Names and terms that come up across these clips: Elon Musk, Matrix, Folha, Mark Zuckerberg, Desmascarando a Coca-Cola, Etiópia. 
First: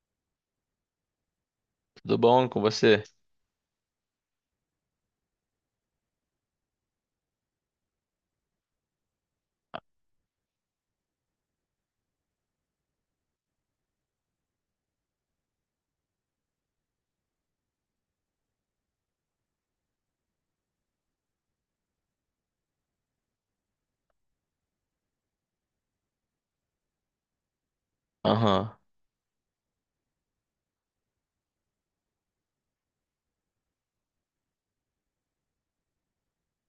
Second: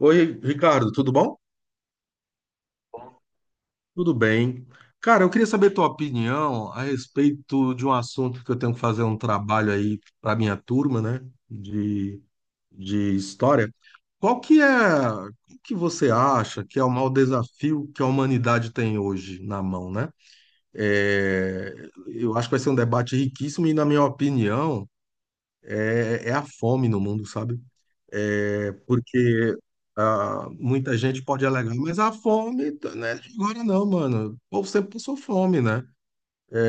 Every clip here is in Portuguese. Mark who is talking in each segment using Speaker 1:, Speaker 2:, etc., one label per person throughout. Speaker 1: Oi, Ricardo, tudo bom?
Speaker 2: Tudo bom com você?
Speaker 1: Tudo bem. Cara, eu queria saber tua opinião a respeito de um assunto que eu tenho que fazer um trabalho aí para minha turma, né, de, de história. Qual que é, o que você acha que é o maior desafio que a humanidade tem hoje na mão, né? É, eu acho que vai ser um debate riquíssimo e, na minha opinião, é a fome no mundo, sabe? É,
Speaker 2: Aham.
Speaker 1: porque muita gente pode alegar, mas a fome, tá, né? Agora não, mano. O povo sempre passou fome, né?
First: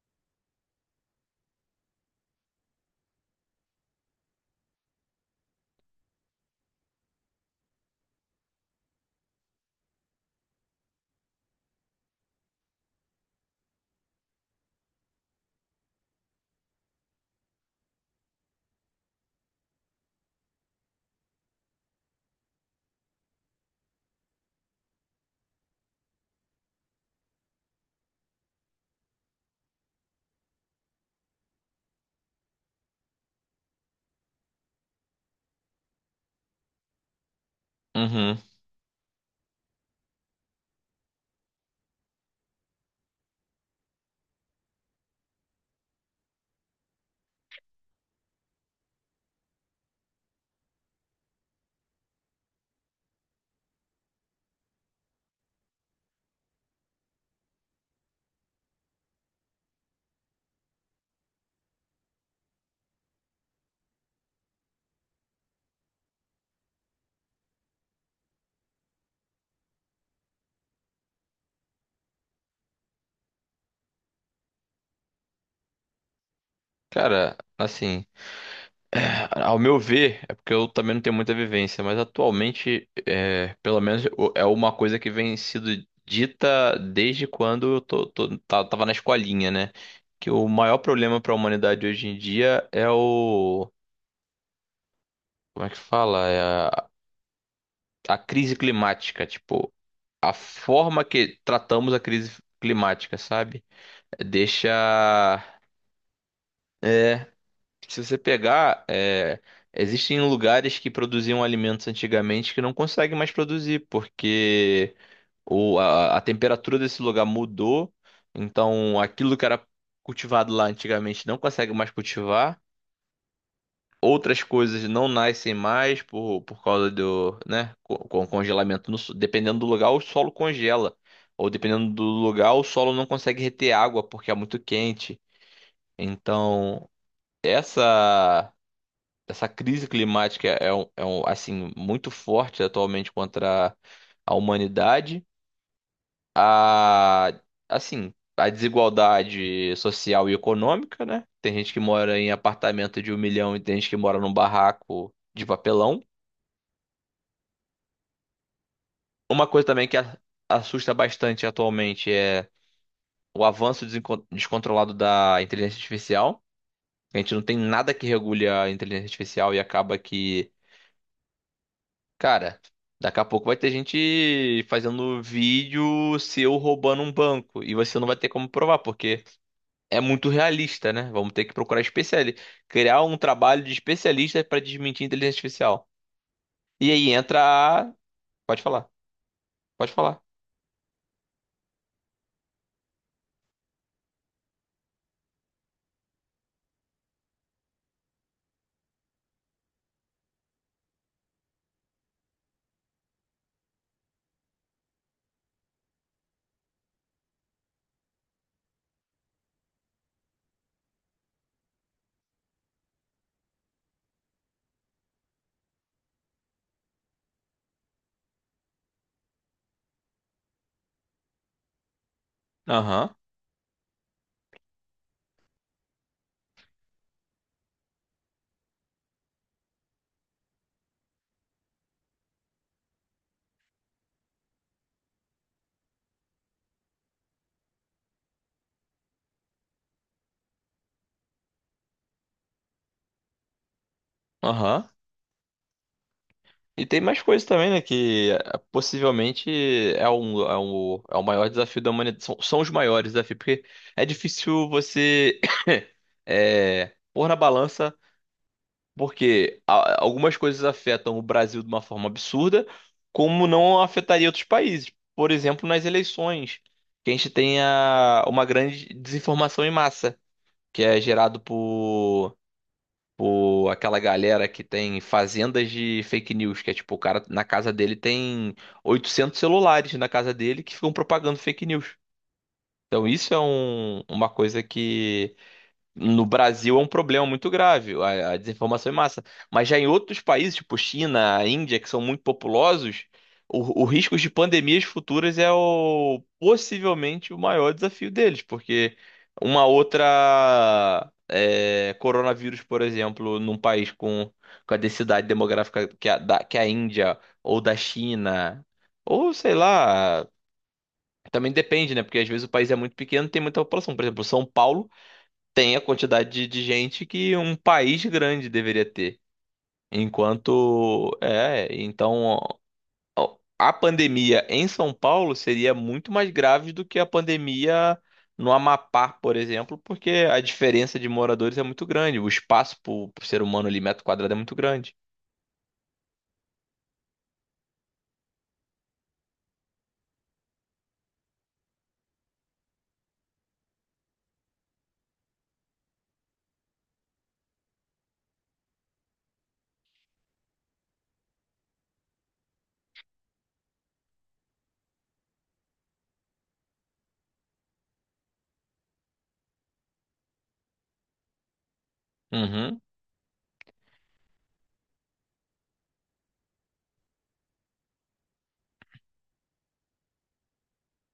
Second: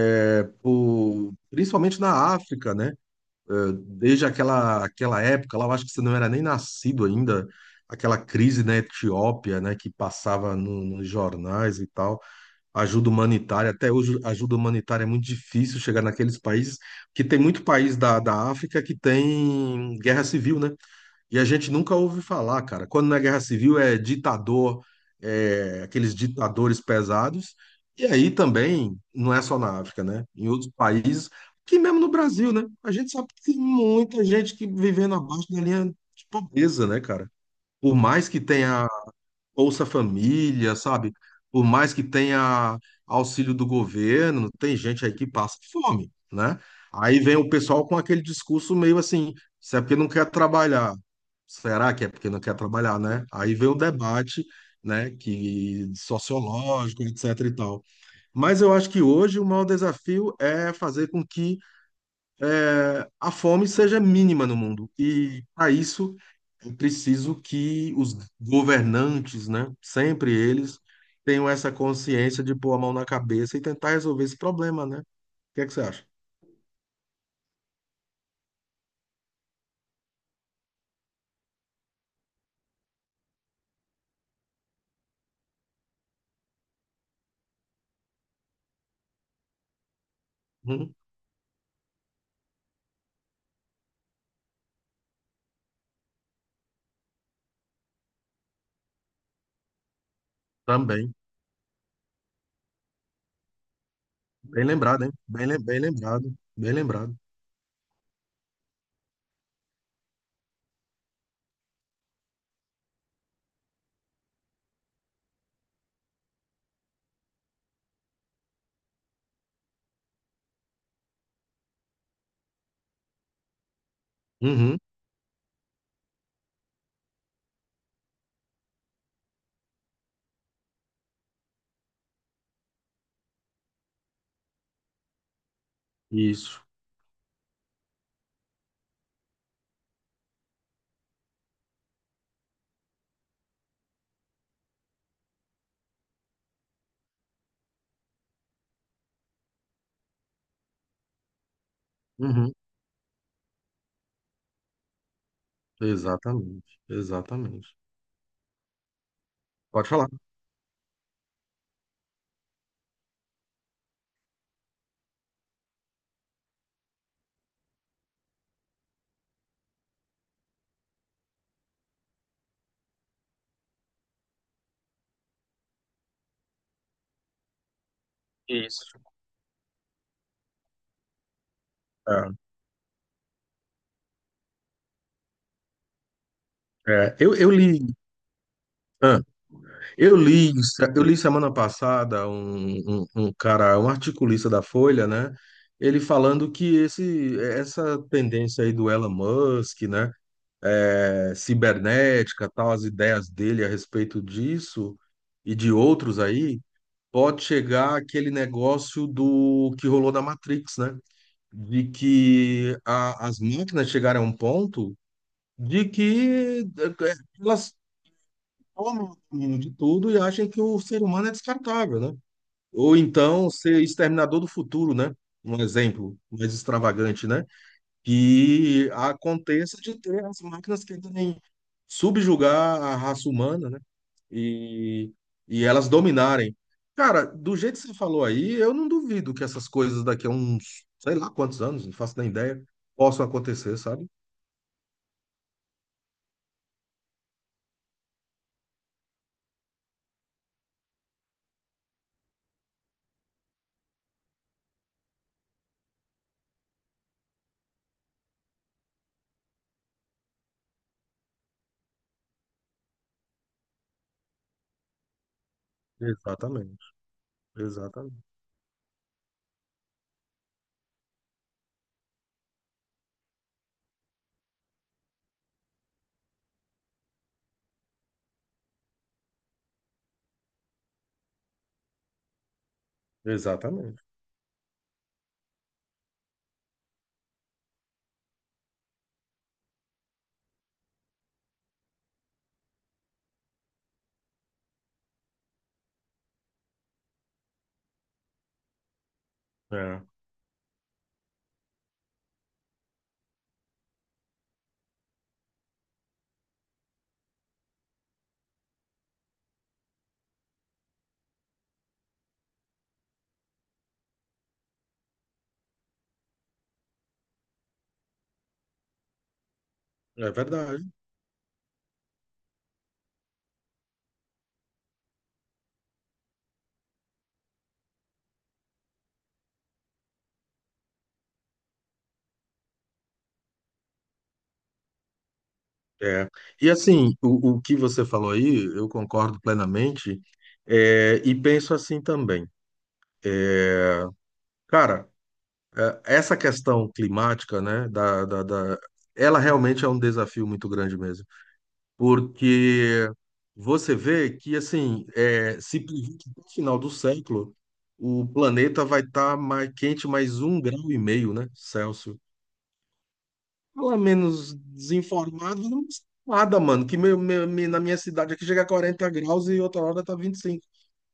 Speaker 1: É, principalmente na África, né? Eh, desde aquela época, lá eu acho que você não era nem nascido ainda, aquela crise na Etiópia, né, que passava nos jornais e tal, ajuda humanitária, até hoje ajuda humanitária é muito difícil chegar naqueles países, que tem muito país da África que tem guerra civil, né? E a gente nunca ouve falar, cara. Quando na Guerra Civil é ditador, é, aqueles ditadores pesados. E aí também, não é só na África, né? Em outros países, que mesmo no Brasil, né? A gente sabe que tem muita gente que vivendo abaixo da linha de pobreza, né, cara? Por mais
Speaker 2: Uhum.
Speaker 1: que tenha Bolsa Família, sabe? Por mais que tenha auxílio do governo, tem gente aí que passa fome, né? Aí vem o pessoal com aquele discurso meio assim, se é porque não quer trabalhar. Será que é porque não quer trabalhar, né? Aí vem o debate, né, que sociológico, etc e tal. Mas eu acho que hoje o maior desafio é fazer com que a fome seja mínima no mundo. E para isso é preciso que os governantes, né, sempre eles, tenham essa consciência de pôr a mão na cabeça e tentar resolver esse problema, né? O que é que você acha?
Speaker 2: Cara, assim, é, ao meu ver, é porque eu também não tenho muita vivência, mas atualmente, pelo menos é uma coisa que vem sido dita desde quando eu tô, tô- tá- tava na escolinha, né? Que o maior
Speaker 1: Uhum,
Speaker 2: problema para a humanidade hoje em dia como é que fala? É a, a crise climática, tipo, a forma
Speaker 1: também.
Speaker 2: que tratamos a crise climática, sabe?
Speaker 1: Bem lembrado, hein?
Speaker 2: Deixa
Speaker 1: Bem, bem lembrado. Bem lembrado.
Speaker 2: eh, se você pegar, é, existem lugares que produziam alimentos antigamente que não conseguem mais produzir, porque a temperatura desse lugar mudou, então aquilo que era cultivado lá antigamente não consegue mais cultivar. Outras
Speaker 1: Uhum,
Speaker 2: coisas não nascem mais por causa do, né, com congelamento. No so- Dependendo do lugar, o solo congela. Ou dependendo do lugar, o solo não consegue reter água porque é muito quente.
Speaker 1: isso.
Speaker 2: Então, essa essa crise climática é, é um, assim muito forte atualmente contra a humanidade, a assim a desigualdade social e econômica, né? Tem gente que mora em
Speaker 1: Uhum,
Speaker 2: apartamento de um milhão e tem gente que mora num barraco de papelão.
Speaker 1: exatamente. Exatamente.
Speaker 2: Uma coisa também
Speaker 1: Pode falar.
Speaker 2: assusta bastante atualmente é o avanço descontrolado da inteligência artificial. A gente não tem nada que regule a inteligência artificial e acaba que cara, daqui a pouco vai ter gente fazendo vídeo seu roubando um banco e você não vai ter como provar,
Speaker 1: Isso.
Speaker 2: porque é muito realista, né? Vamos ter que procurar
Speaker 1: É,
Speaker 2: especialista, criar um trabalho de especialista para desmentir a inteligência artificial. E aí entra
Speaker 1: eu li.
Speaker 2: a... Pode falar, pode
Speaker 1: Eu
Speaker 2: falar.
Speaker 1: li, eu li semana passada um cara, um articulista da Folha, né? Ele falando que essa tendência aí do Elon Musk, né? É, cibernética, tal, as ideias dele a respeito disso e de outros aí, pode chegar aquele negócio do que rolou na Matrix, né? De que as máquinas chegaram a um ponto de que eh, elas tomam de tudo e acham que o ser humano é descartável, né? Ou
Speaker 2: Aham,
Speaker 1: então ser exterminador do futuro, né? Um exemplo mais extravagante, né? Que aconteça de ter as máquinas que tentem subjugar a raça humana, né? E, e elas dominarem. Cara, do jeito que você falou aí, eu não duvido que essas coisas daqui a uns, sei lá quantos anos, não faço nem ideia, possam acontecer, sabe?
Speaker 2: aham. E tem mais coisas também, né? Que possivelmente é o maior desafio da humanidade. São, são os maiores desafios, porque é difícil você pôr na balança. Porque algumas coisas afetam o Brasil de uma forma absurda, como não afetaria outros países. Por exemplo, nas eleições,
Speaker 1: Exatamente,
Speaker 2: que a gente tem
Speaker 1: exatamente,
Speaker 2: uma grande desinformação em massa, que é gerado por aquela galera que tem fazendas de fake news, que é tipo, o cara na casa dele tem 800 celulares na casa dele que ficam propagando fake news. Então isso é
Speaker 1: exatamente.
Speaker 2: uma coisa no Brasil, é um problema muito grave, a desinformação em massa. Mas já em outros países, tipo China, Índia, que são muito populosos, o risco de pandemias futuras é o, possivelmente o maior desafio deles, porque uma
Speaker 1: É,
Speaker 2: outra é, coronavírus, por exemplo, num país com a densidade demográfica que a Índia ou da China, ou sei lá. Também depende, né? Porque às vezes o país é muito pequeno, tem muita população. Por exemplo, São Paulo tem a quantidade de gente que um país grande deveria ter.
Speaker 1: é verdade.
Speaker 2: Enquanto, é, então ó, a pandemia em São Paulo seria muito mais grave do que a pandemia no Amapá, por exemplo, porque a diferença de moradores é muito grande, o espaço para o ser humano ali, metro quadrado, é muito grande.
Speaker 1: É. E assim, o que você falou aí, eu concordo plenamente, é, e penso assim também. Cara, é, essa questão climática, né, ela realmente é um desafio muito grande mesmo, porque você vê que, assim, é, se previ- que no final do século, o planeta vai estar mais quente mais um grau e meio, né, Celsius.
Speaker 2: Uhum,
Speaker 1: Fala menos desinformado, não custa nada, mano. Que na minha cidade aqui chega a 40 graus e outra hora tá 25.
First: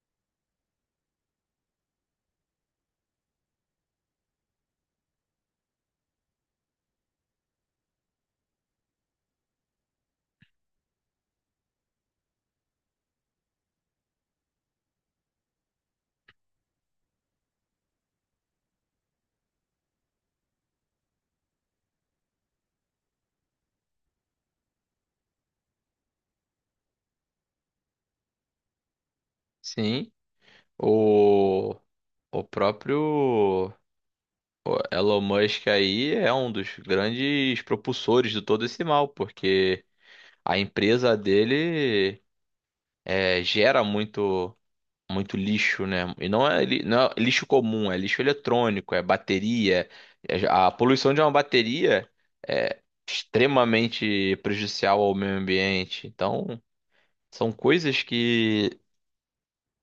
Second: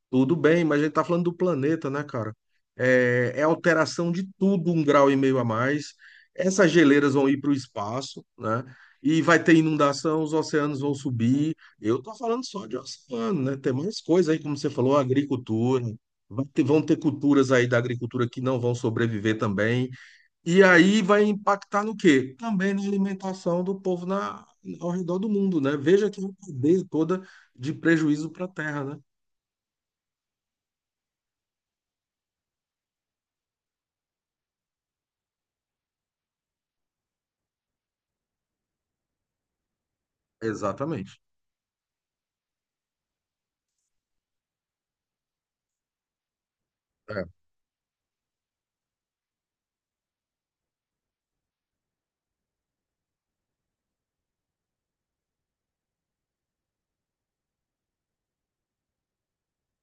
Speaker 1: Tudo bem, mas a gente tá falando do planeta, né, cara? É, é alteração de tudo, um grau e meio a mais. Essas geleiras vão ir para o espaço, né? E vai ter inundação, os oceanos vão subir. Eu tô falando só de oceano, né? Tem mais coisa aí, como você falou, agricultura. Vão ter culturas aí da agricultura que não vão sobreviver também. E aí vai impactar no quê? Também na alimentação do povo na, ao redor do mundo, né? Veja que uma cadeia toda de prejuízo para a Terra, né?
Speaker 2: sim. O, o próprio o Elon Musk aí é um dos grandes propulsores de todo esse mal, porque a empresa
Speaker 1: Exatamente.
Speaker 2: dele gera muito lixo, né? E não é, não é
Speaker 1: É,
Speaker 2: lixo comum, é lixo eletrônico, é bateria. A poluição de uma bateria é extremamente prejudicial ao meio ambiente. Então, são coisas que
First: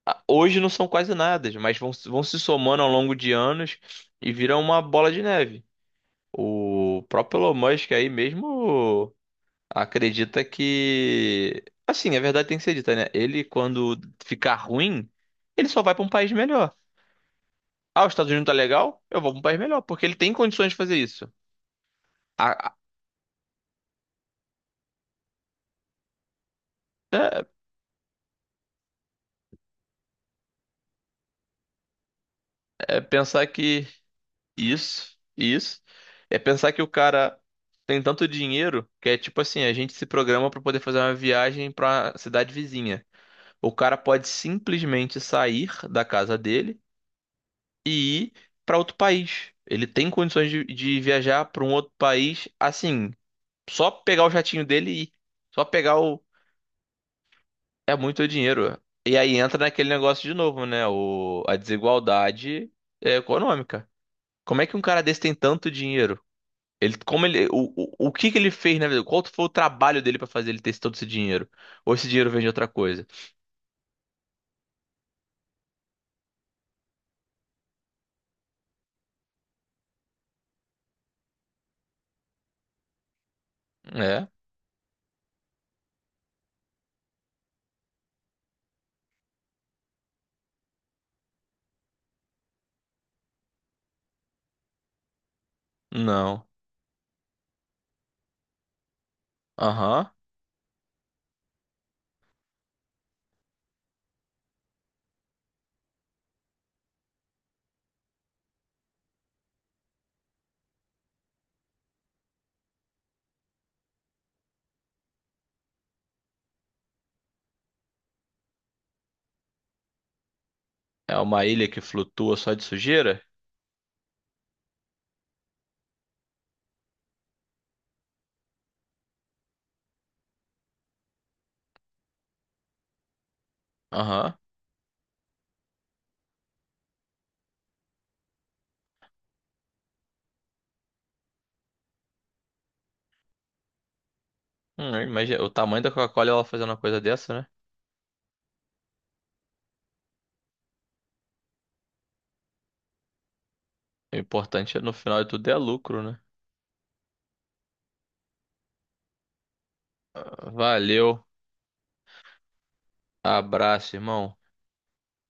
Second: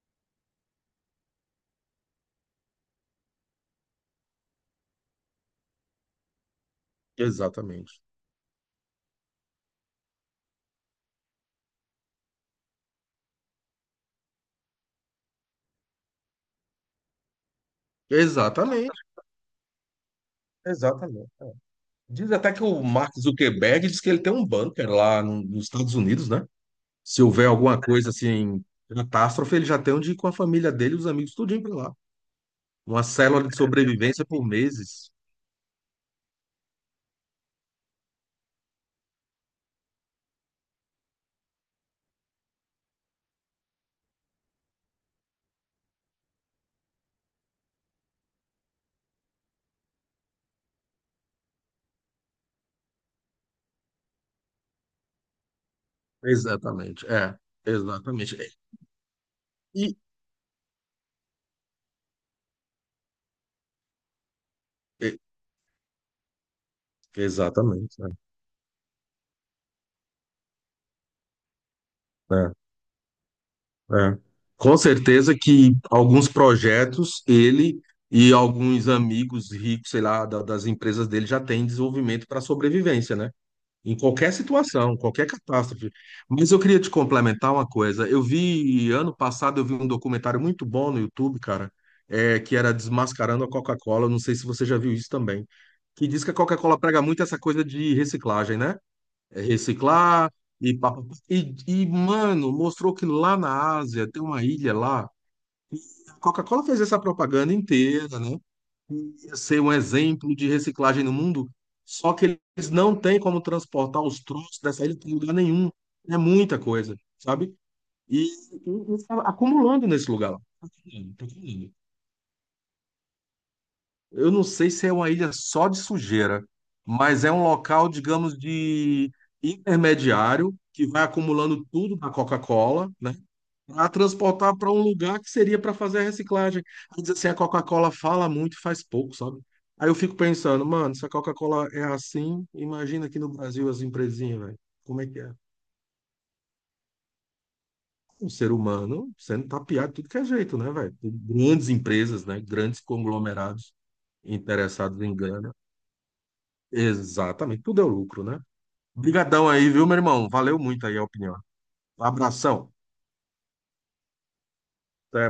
Speaker 2: ah, hoje não são quase nada, mas vão, vão se somando ao longo de anos e viram uma bola de neve. O próprio Elon Musk
Speaker 1: exatamente.
Speaker 2: aí mesmo. Acredita que. Assim, a verdade tem que ser dita, né? Ele, quando ficar ruim, ele só vai pra um país melhor. Ah, os Estados Unidos tá legal?
Speaker 1: Exatamente.
Speaker 2: Eu vou pra um país melhor, porque ele tem condições de fazer isso.
Speaker 1: Diz
Speaker 2: A-
Speaker 1: até que
Speaker 2: a-
Speaker 1: o Mark Zuckerberg diz que ele tem um bunker lá nos Estados Unidos, né? Se
Speaker 2: É,
Speaker 1: houver alguma coisa assim, catástrofe, ele já tem onde ir com a família dele e os amigos tudinho para lá.
Speaker 2: é
Speaker 1: Uma
Speaker 2: pensar
Speaker 1: célula de
Speaker 2: que
Speaker 1: sobrevivência por meses.
Speaker 2: isso, isso, é pensar que o cara tem tanto dinheiro que é tipo assim, a gente se programa pra poder fazer uma viagem pra cidade vizinha. O cara pode simplesmente sair da casa dele e ir para outro país. Ele tem condições de viajar para um outro país assim, só pegar o jatinho dele e ir. Só pegar o.
Speaker 1: Exatamente. É,
Speaker 2: É muito
Speaker 1: exatamente.
Speaker 2: dinheiro. E aí entra naquele
Speaker 1: E,
Speaker 2: negócio de novo, né? A desigualdade econômica. Como é que um cara
Speaker 1: e-
Speaker 2: desse tem tanto dinheiro? Ele, como ele,
Speaker 1: exatamente.
Speaker 2: o que que ele fez na vida? Qual foi o trabalho dele para fazer ele ter todo esse dinheiro? Ou esse dinheiro vem de
Speaker 1: É.
Speaker 2: outra coisa?
Speaker 1: É. Com certeza que alguns projetos ele e alguns amigos ricos, sei lá, das empresas dele já têm desenvolvimento para sobrevivência, né? Em
Speaker 2: É?
Speaker 1: qualquer situação, qualquer catástrofe. Mas eu queria te complementar uma coisa. Eu vi, ano passado, eu vi um documentário muito bom no YouTube, cara, é, que era Desmascarando a Coca-Cola. Não sei se você já viu isso também. Que diz que a
Speaker 2: Não.
Speaker 1: Coca-Cola prega muito essa coisa de reciclagem, né? É,
Speaker 2: Aham.
Speaker 1: reciclar e, pá, pá, pá. E, e, mano, mostrou que lá na Ásia tem uma ilha lá. A Coca-Cola fez essa propaganda inteira, né? Ia ser um exemplo de reciclagem no mundo. Só que eles não têm como transportar os troços dessa ilha para lugar nenhum. É muita coisa, sabe? E, e tá acumulando nesse lugar lá. Tá acumulando,
Speaker 2: É
Speaker 1: tá
Speaker 2: uma ilha
Speaker 1: acumulando.
Speaker 2: que flutua só de sujeira?
Speaker 1: Eu não sei se é uma ilha só de sujeira, mas é um local, digamos, de intermediário que vai acumulando tudo da Coca-Cola, né, para
Speaker 2: Aham.
Speaker 1: transportar para um lugar que seria para fazer a reciclagem. Aí diz assim, a Coca-Cola fala muito e faz pouco, sabe? Aí eu fico pensando, mano, se a Coca-Cola é assim, imagina aqui no Brasil as empresinhas, velho. Como é que é?
Speaker 2: Imagina, o tamanho da Coca-Cola ela fazendo uma coisa dessa, né?
Speaker 1: Um ser humano sendo tapeado de tudo que é jeito, né, velho? Por grandes empresas, né? Grandes conglomerados
Speaker 2: O importante é, no
Speaker 1: interessados em
Speaker 2: final de tudo
Speaker 1: ganhar.
Speaker 2: é lucro, né?
Speaker 1: Exatamente, tudo é lucro, né? Obrigadão aí, viu, meu irmão? Valeu muito aí a
Speaker 2: Valeu,
Speaker 1: opinião. Abração.
Speaker 2: abraço, irmão.
Speaker 1: Até